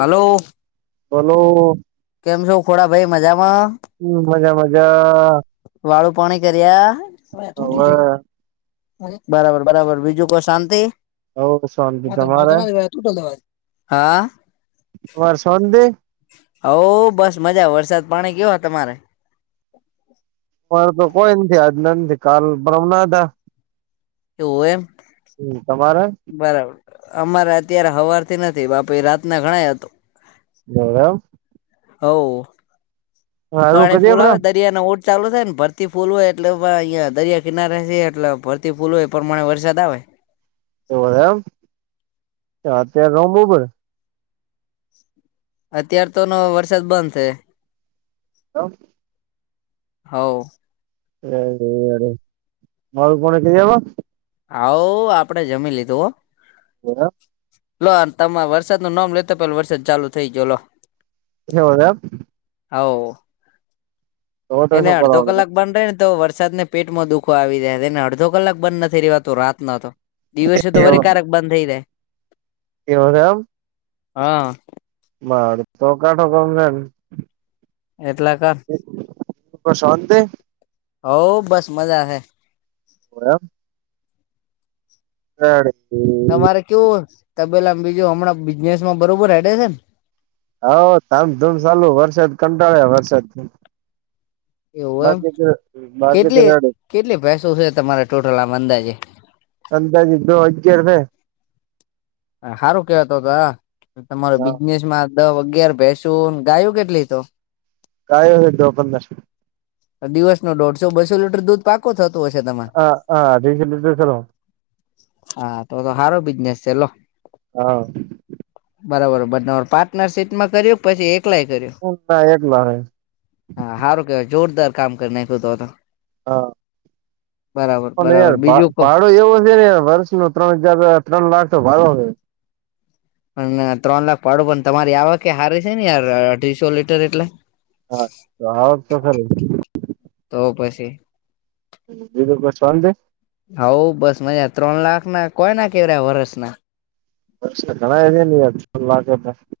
હાલો બોલો કેમ છો ખોડાભાઈ મજામાં? હમ્મ, મજા મજા. વાળું પાણી કર્યા? હવે બરાબર બરાબર બીજું કો શાંતિ. હવ શાંતિ તમારે હા. તમાર શોતી? હવ બસ મજા, વરસાદ પાણી કેવા તમારે? પણ તો કોઈ નથી, આજના નથી કાલ પરમ ના હતા. એવું એમ, તમારે બરાબર અમારે અત્યારે હવારથી નથી બાપી રાતના ઘણાય હતો. લે એમ હો, હારું પાણી કરીએ ફૂલ આપડે આવે તઇ રિયા ના ઓડ ચાલુ થાય ન ભરતી ફૂલ હોય એટલે ભાઇ અહયા દરિયા કિનારે છે એટલે ભર થી ફૂલ હોય પરમાણે વરસાદ આવે. એવુ એમ, એ અત્યારે તો બઉ બધા અત્યાર તો નો વરસાદ બંધ છે. લો હોવ [unintelligible] ઓલ પોની કઈ આવ્યો? હોવ, આપડે જમી લીધું હો. [inaudible] લો તમામે વરસાદનું નોમ લે તો, પેલા વરસાદ ચાલુ થઈ ગો લો, એવું એમ હોવ, તો તો એને શું અડધો કરવાનું કલાક બંધ રેને તો વરસાદ ને પેટમાં દુખો આવી જાય એને અડધો કલાક બંધ નથી રેવાતું રાત ના તો દિવસે તો વરી કારેક બંધ થઈ જાય. [unintelligible] હા [unintelligible] એટલે કા શોંતી હો બસ મજા હૈ એમ [unintelligible] તમારે કેવું તબેલા બીજું હમણાં બિઝનેસ માં બરોબર હેડે છે ને હ ધામધૂમ ચાલું વરસાદ કંટાળ્યા વરસાદ એવું એમ બાકી તો બાકી તો કેટલી રેડી કેટલી ભેંસો છે તમારે ટોટલ આમ અંદાજે અંદાજે તો અગિયાર હે. હારું કેવાય તો તો તમારો બિઝનેસ માં દહ અગિયાર ભેંસુ ગાયું કેટલી તો ગાયો દહ પંદર દિવસનો દોઢસો બસો લીટર દૂધ પાકો થતું હશે તમને હા હા અઢીસો લીટર ખરો હા તો તો હારો બિઝનેસ છે લો હા બરાબર પાર્ટનરશીપમાં કર્યું પછી એકલાય કર્યું [unintelligible] એકલા હે હા હારું કેવાય જોરદાર કામ કરી નાંયખું તો તો હા બરાબર બરાબર બીજું [unintelligible] કો પાાડો એવો શે ને વર્ષનો ત્રણ ચાર ત્રણ લાખ તો ભાડો સે. અન ત્રણ લાખ ભાડો પણ તમારી આવાકે હારે છે ને યાર અઢીસો લીટર એટલે હા તો આવક તો [unintelligible] તો પછી બીજું કો શાંતિ હઉ બસ મજા ત્રણ લાખ ના કોઈના [unintelligible] વરસના [unintelligible]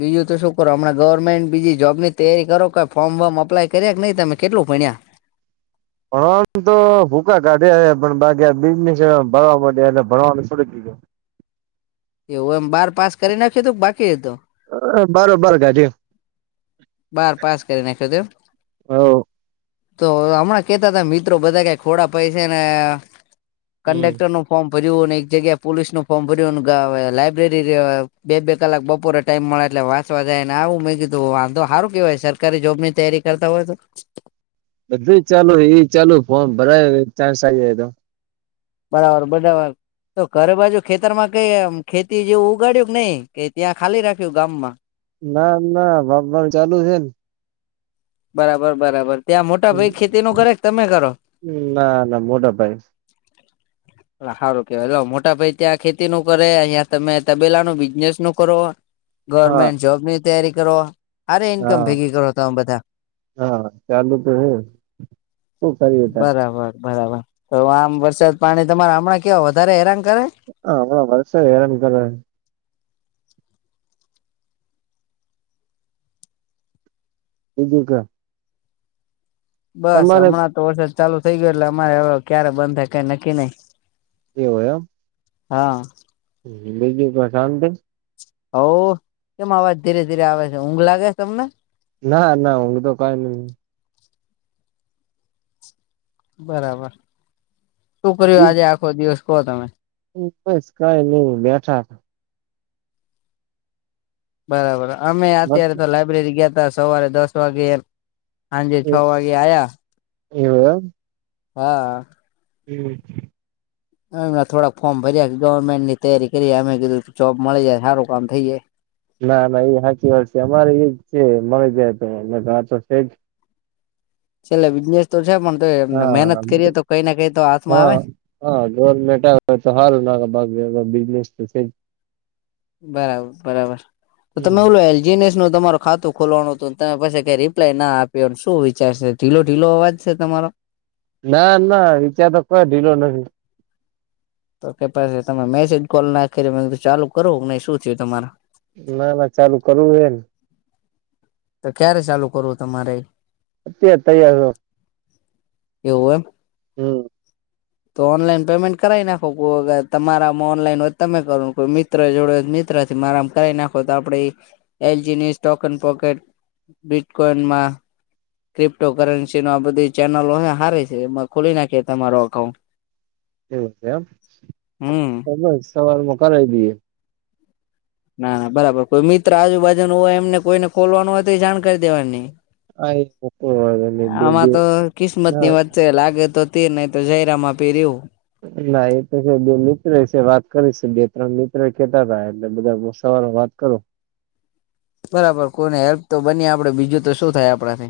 બીજું તો શું કરો હમણા ગવર્મેન્ટ બીજી જોબ ની તૈયારી કરો કઈ ફોર્મ વોર્મ અપ્લાય કરયા કે નહી તમે કેટલું ભણ્યા ભણવાનું તો ભૂકા કાઢ્યા હે પણ બાકી આ [unintelligible] ભણવાનું [unintelligible] એવું એમ બાર પાસ કરી નાખ્યું તું બાકી હતું બારો બાર [unintelligible] બાર પાસ કરી નાખ્યું તું એમ હવ તો હમણાં કેતા હતા મિત્રો બધા કે ખોડા પૈસે ને હમ કંડેક્ટરનું ફોર્મ ભર્યું અને એક જગ્યા પોલીસ નું ફોર્મ ભર્યું લાયબ્રેરી બે બે કલાક બપોરે ટાઈમ મળે એટલે વાચવા જાય ને આવું મેં કીધુંં આતો હારું કેવાય સરકારી જોબ ની તૈારી કરતા હોય તો બધુંય ચાલુ એ ચાલુ ફોમ ભરાય ચાન્સ [unintelligible] બરાબર બરાબર તો ઘર બાજુ ખેતર માં કઈ ખેતી જેવું ઉગાડ્યું કે નહી કે ત્યાં ખાલી રાખ્યું ગામ માં ના ના [unintelligible] ચાલુ છે ન બરાબર બરાબર ત્યાં મોટા ને ભાઈ ખેતી નું કરે તમે કરો ના ના મોટા ભાઈ હારું કેવાય લો મોટા ભાઈ ત્યાં ખેતી નું કરે અયાં તમે તબેલા નું બિઝનેસ નું કરો હા ગવર્મેન્ટ જોબ ની તૈયારી કરો હારી ઇન્કમ હા ભેગી કરો તમેં બધા હા ચાલુ તો હે શું કરીએ ત બરાબર બરાબર તો આમ વરસાદ પાણી તમારા હમણાં કેવા વધારે હેરાન કરે હ હમણા વર્ષ હેરાન કરે. બીજું કે બસ, તમારે હમણાં તો વરસાદ ચાલુ થઈ ગયો એટલે અમારે હવે, ક્યારે બંધ થાય કઈ નક્કી નઈ. એવુ એમ હા. બીજું કો શાંતિ હો, કેમ અવાજ ધીરે ધીરે આવે છે. ઊંઘ લાગે તમને ના નાઊંઘે તો કાઈ નઈ બરાબર. શું કર્યું? આજે બીજું આખો દિવસ કો તમે [unintelligible] કઈ નઈ બેઠા. બરાબર અમે અત્યારે તો લાયબ્રેરી ગયાતા સવારે દસ વાગે હાંજે છ વાગે આયા. એવું એમ. હા. હમ્મ થોડાક ફોર્મ ભર્યા, ગવર્મેન્ટની તૈયારી કરીએ મે કીધું જોબ મળી જાય હારું કામ થઈ જાય. ના ના એ હાચી વાત છે. અમારે એ જ છે મળી જાય તો ન તો આતો છે જ. છેલ્લે બિઝનેસ તો છે પણ તોયે હા મહેનત કરીએ તો કઈ ને કઈ તો હાથમાં હા આવે. હા, ગવર્મેન્ટ આવે તો હારુ, [unintelligible] બિઝનેસ તો છે. બરાબર બરાબર. તો હમ તમે ઓલું એલ જીનેસનું તમારું ખાતું ખોલવાનું હતું. તમે પસી કઈ રિપ્લાયના આપ્યો, શું વિચારશે? ઢીલો ઢીલો અવાજ છે તમારો ના ના વિચાર તો કોઈ ઢીલો નથી. તો કે પછી તમે મેસેજ કોલ ના કર્યો ચાલુ કરવું ન શું થયું તમાર ના ના, ચાલુ કરવું હેન તો ક્યારે ચાલુ કરવું તમારે? અત્યારે તૈયાર રહો. એવું એમ. હમ્મ તો ઓનલાઈન પેમેન્ટ કરાવી નાખો. કોઈ અગર તમારામાં ઓનલાઈન હોય તો તમે કરો કોઈ મિત્ર જોડે હોય તો મિત્રથી મારા માં કરાય નાખો તો આપણે એલજીની સોકન પોકેટ બિટકોઈનમાં ક્રિપ્ટો કરન્સી નું આ બધી ચેનલો હારે છે, એમાં ખોલી નાખીએ તમારો અકાઉન્ટ. એવું છે એમ હમ તો બસ સવારમાં કરાવી દઈએ. ના ના બરાબર. કોઈ મિત્ર આજુબાજુનું હોય એમને કોઈને ખોલવાનું હોય તો જાણ કરી દેવાની. હા બે આમાં બે તો ના કિસ્મતની વાત સે લાગે તો તીર નહી તો જય રામાં પીર એવું ના એ તો છે બે મિત્ર છે વાત કરીશે બે ત્રણ મિત્ર કેહતા હતા એટલે બધા સવારે વાત કરું બરાબર. કોને હેલ્પ તો બનીએ આપડે બીજું તો શું થાય આપણાને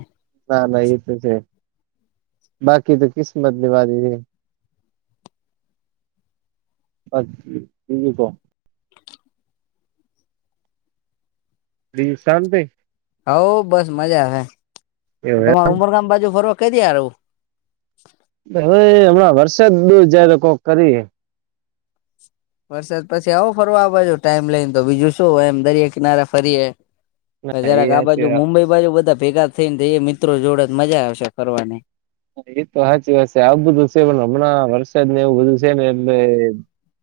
ના ના એ તો છે. બાકી તો કિસ્મતની વાત કીધી. અચછ ક [unintelligible] લલીફ સન તે. હઉ બસ મજા આવે, તો હવે તમારે ઉમરગામ બાજુ ફરવા ક દયાર આવું. હવે, હમણા વરસાદ બઉ જ તો કોક કરી. વરસાદ પછી આવો ફરવા આ બાજુ ટાઈમ લઈને, તો બીજું શું? એમ દરિયા કિનારે ફરીએ. ના જરાક આ બાજુ એ મુંબઈ બાજુ બધા ભેગા થઈને, તો મિત્રો જોડે જ મજા આવશે ફરવાની. એ તો સાચી વાત છે, આવુ બધું છે, પણ હમણાં વરસાદને એવું બધું છે ને, એટલે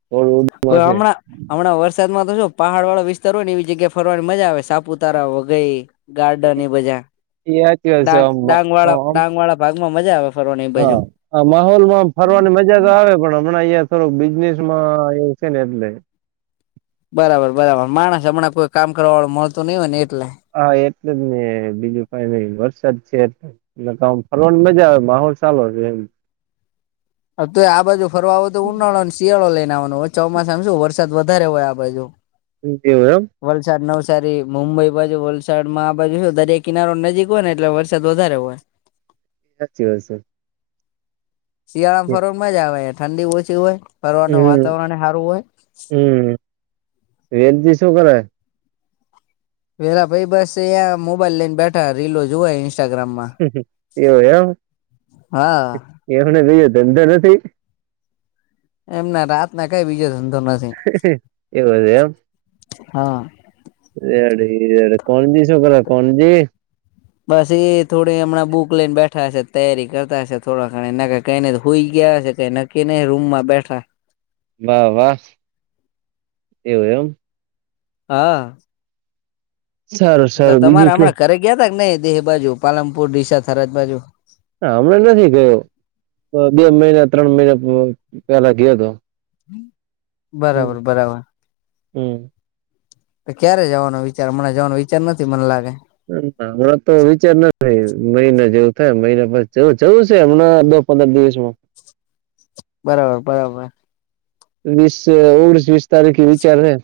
થોડું છે કો એ હમણાં, હમણાં વરસાદમાં તો શો પહાડ વાળા વિસ્તાર હો ને, એવી જગ્યા ફરવાની મજા આવે, સાપુતારા, વઘઈ. ગાર્ડોની બાજુ સાચી વાત છે આમ ડાંગ-ડાંગ વાળા, આમ ડાંગ વાળા ભાગ માં મજા આવે. ફરવાની એ બાજુ હા, આ માહોલમાં ફરવાની મજા મજા તો આવે, પણ હમણાં અહં થોડું બિઝનેસ માં એવું છે, ને એટલે. બરાબર, બરાબર માણસ હમણાં કોઈ કામ કરવા વાળું મળતું નહી હોય ને એટલે. હા, એટલ જ ન બીજું કઈ નહી વરસાદ છે એટલે. એ તોમ ફરવાની મજા આવે, માહોલ ચાલો છે એમ. હ, તો આ બાજુ ફરવા આવો તો, ઉનાળો અને શિયાળો લઈને આવવાનો, ચોમાસામાં શું વરસાદ વધારે હોય આ બાજુ. જ મેડમ. વલસાડ, નવસારી, મુંબઈ બાજુ, વલસાડ માં આ બાજુ શું દરિયા કિનારો નજીક હોય ને, એટલે વરસાદ વધારે હોય. સાચી વાત છે. શિયાળામાં ફરવા મજા આવે, ઠંડી ઓછી હોય, ફરવાનું હમ વાતાવરણ સારું હોય. હમ, વેનથી શું કરે? વેલા ભાઈ બસ અયા મોબાઈલ લઈને બેઠા, રીલો જોવા ઇન્સ્ટાગ્રામ માં. એવ, હા એમ એમને બયો ધંધો નથી. એમના રાત ના કઈ બીજો ધંધો નથી. એવું છે એમ. હા. રેડ-રેડ કોણજી શું કર? કોણજી. બસ એ થોડી હમણાં બુક લઈને બેઠા હશે, તૈયારી કરતા હશે, થોડા ઘ એ નગ કઈને હોઈ ગયા હ છે, કઈ નક્કી નહીં રૂમ માં બેઠા વાહ, વાહ એવું એમ. હા. સારું સારું તમારે બીજું કયો હમણાં ઘરે ગયા કે નઈ? દેહ બાજુ પાલમપુર ડીશા થરાજ બાજુ. હ હમણાં નથી ગયો, બે મહિના, ત્રણ મહિના પેલા ગયો હતો. હમ બરાબર, બરાબર. હમ. ક્યારે જવાનો વિચાર મણા જવાનો વિચાર નથી, મને લાગે. હમણાં તો વિચાર ના થાય, મહિના જેવું થાય, મહિના પછી જવું છે, હમણાં પંદર દિવસમાં. બરાબર, બરાબર. વીસ-ઓગણીસ, વીસ તારીખ વિચાર હે.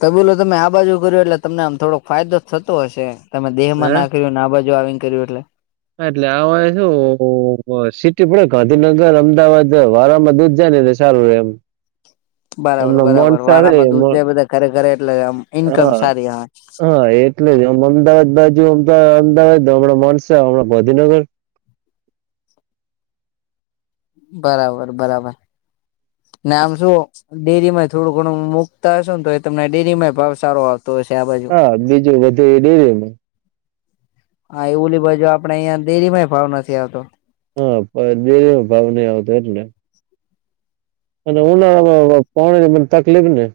તબીલો, તમે આ બાજુ કર્યો, એટલે તમને આમ થોડોક ફાયદો જ થતો હશે, તમે દેહમાં નાખ્યું. ના બાજુ આવીને કર્યું એટલે. હા, એટલે આ શું સિટી પડે, ગાંધીનગર-અમદાવાદ વારમાં દૂધ જાય ને રશે. ચાલું એમ. બરાબર, હમણાં બરાબર, મોનસા રે વારામાં દૂધ જાય, બધા ખરેખરે એટલે ઈન્કમ હા સારી હ. હા, એટલે જ આમ અમદાવાદ બાજુમાં, અમદાવાદ હમણાં માનસા હમણાં ગંધીનગર. બરાબર, બરાબર. ને આમ શું ડેરી માંય થોડું ઘણું મુકતા હશે ને, તો એ તમને ડેરી માંય ભાવ સારો આવ તો. હા, બીજું બધું એ દે. હા, એવલી બાજુ આપડે અહિયાં ડેરી માંય ભાવ નથી આવતો. હા, બે ભાવ નઈ આવતો એટલે. અને ઉનાળામાં પાણી ની મને તકલીફ ને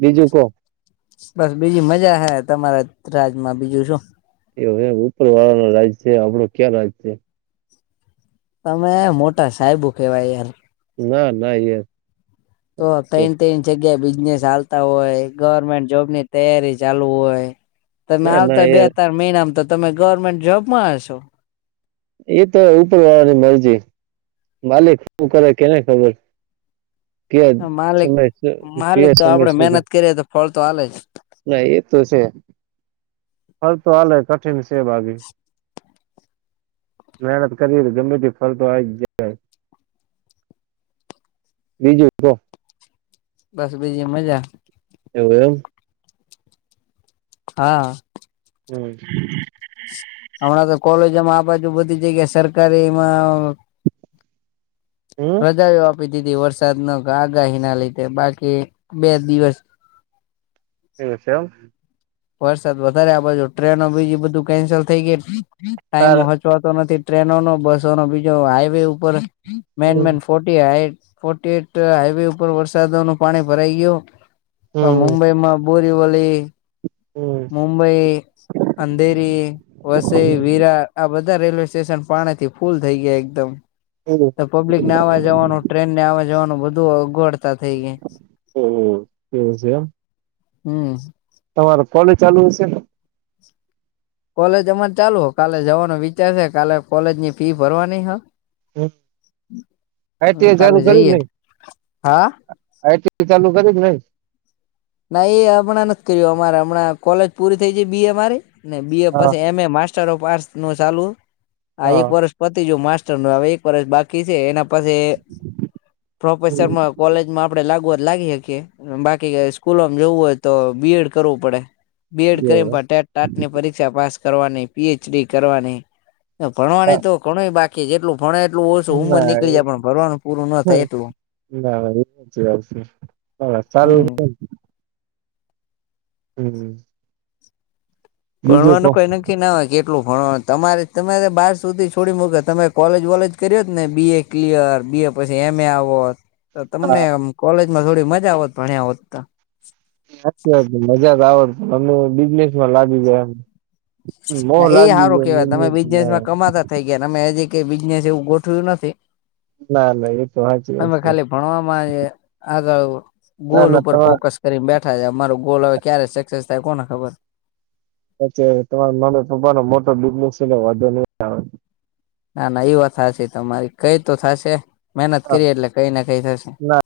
બીજું કો. બસ, બીજી મજા હ, તમારા રાજમાં બીજું શું? એવ હવે ઉપર વાળા નુ રાજ છે, આપણો ક્યાં રાજ છે. તમે મોટા સાહેબુ કેવાય યાર. ના, ના. તો થન તન જગ્યાએ બિઝનેસ ચાલતા હોય, ગવર્મેન્ટ જોબ ની તૈયારી ચાલુ હોય. તમે ના ના આવતાય બે યાર તણ મહિનામાં તો, તમે ગવર્મેન્ટ જોબમાં હશો. એ તો ઉપર વાળાની મરજી. માલિક હું કરે કેને ખબર? ક્યા માલિક સમયસર? માલિક કયા તો સમય આપડે સુધ મહેનત કરીએ તો ફળ તો હાલે જ ના, એ તો છે, ફલ તો હાલે કઠિન સે બાકી. મહેનત કરીયે તો, ગમે તી ફલ તો આવી જાય. બીજું કો? બસ, બીજી મજા. એવું એમ. હા. હમ. હમણાં તો કોલેજોમાં આ બાજુ બધી જગ્યા સરકારીમાં હમ રજા જ આપી દીધી, વરસાદ ન આગાહી ના લીધે, બાકી બે દિવસ એવું છે એમ. વરસાદ વધારે આ બાજુ ટ્રેનો, બીજી બધું કેન્સલ થઈ ગઈ, એટલે ટાઈમ તાર નથી, ટ્રેનો નો બસો નો, બીજો હાઈવે ઉપર હમ મેન-મેન ફોટી હાઈ, ફોર્ટી-એટ હાઈવે ઉપર વરસાદો નું પાણી ભરાઈ ગયું. હવે, હમ મુંબઈમાં બોરીવલી હમ. મુંબઈ, અંધેરી. વસઈ, વિરાર આ બધા રેલવે સ્ટેશન પાણીથી ફૂલ થઈ ગયા એકદમ. હમ તો પબ્લિક ને આવા-જવાનું, ટ્રેન ને આવવા-જવાનું, બધું અગવડ. તા થઈ ગઇ, ઓહ એવું છે એમ હમ. તમારે કોલેજ ચાલુ હશે ને? કોલેજ અમારે ચાલુ, કાલે જવાનો વિચાર છે, કાલે કોલેજ ની ફી ભરવાની હ. હમ, આઇ. હ ટી. આઈ કાલે ચાલુ, કર્યુંક જઈએ નઇ હા આઇ. ટી ચાલુ કરી જ નહી. ના, એ હમણાં નથી કર્યું, અમારે હમણાં કોલેજ પૂરી થઈ જ બી. એ મારી ને, બી એ હા પછી એમ એ માસ ચલો, નું ચાલુ આ એક હા વર્ષ પતી જયુ, માસ્ટરનું હવે એક વર્ષ બાકી છે એના. પછે પ્રોફેસરમાં કોલેજમાં આપડે લાગુ હોય તો, લાગી હકીએ બાકી સ્કૂલમ જવું હોય તો બીએડ કરવું પડે, બીએડ એવું કરીને ટાટ આઠની પરી શિક્ષા પાસ કરવાની, પી એચ ડી કરવાની ભણવાની તો ઘણુંય બાકી જેટલું ભણે એટલું ઓછું એમ ઉંમર ના નીકળી જાય, પણ ભણવાનું પૂરું ના થાય એટલું. બરાબર એ સાચી વાત સે, હમ હમ. બીજું કો ભણવાનું કહીને ક કે ના હોય કેટલું ભણવાનું તમારે તમારે બાર સુધી છોડી મુકે તમે કોલેજ વોલેજ કર્યોત ને બી એ ક્લિયર બી એ પછી એમ એ આવોત. તો તમને હા કોલેજમાં થોડી મજા આવત ભણ્યા હોત તો. સાચી વાત મજા તો આવત, અમે બિઝનેસ માં લાગી ગયા. મોહ ના એ લાગી સારું ગયા કેવાય તમે બિઝનેસ બિઝનેસમાં માં. કમાતા થઈ ગયાને અમે જે કઈ બિઝનેસ એવું ગોઠ્યું નથી. ના ના એ તો હાંચી વાત છે. ભણવામાંએ આગળ ના ગોલ ના ઉપર તમારે ફોકસ કરીને બેઠા છે મારો ગોલ હવે ક્યારે સક્સેસ થાય કોને ખબર. પછે તમારા પપ્પાનો મોટો બિઝનેસ છે ને વાંધો નઇ હ. ના ના એ વાત હાચી તમારી કઈ તો થશે, મહેનત કરીયે એટલે કઈ ના કઈ થશે.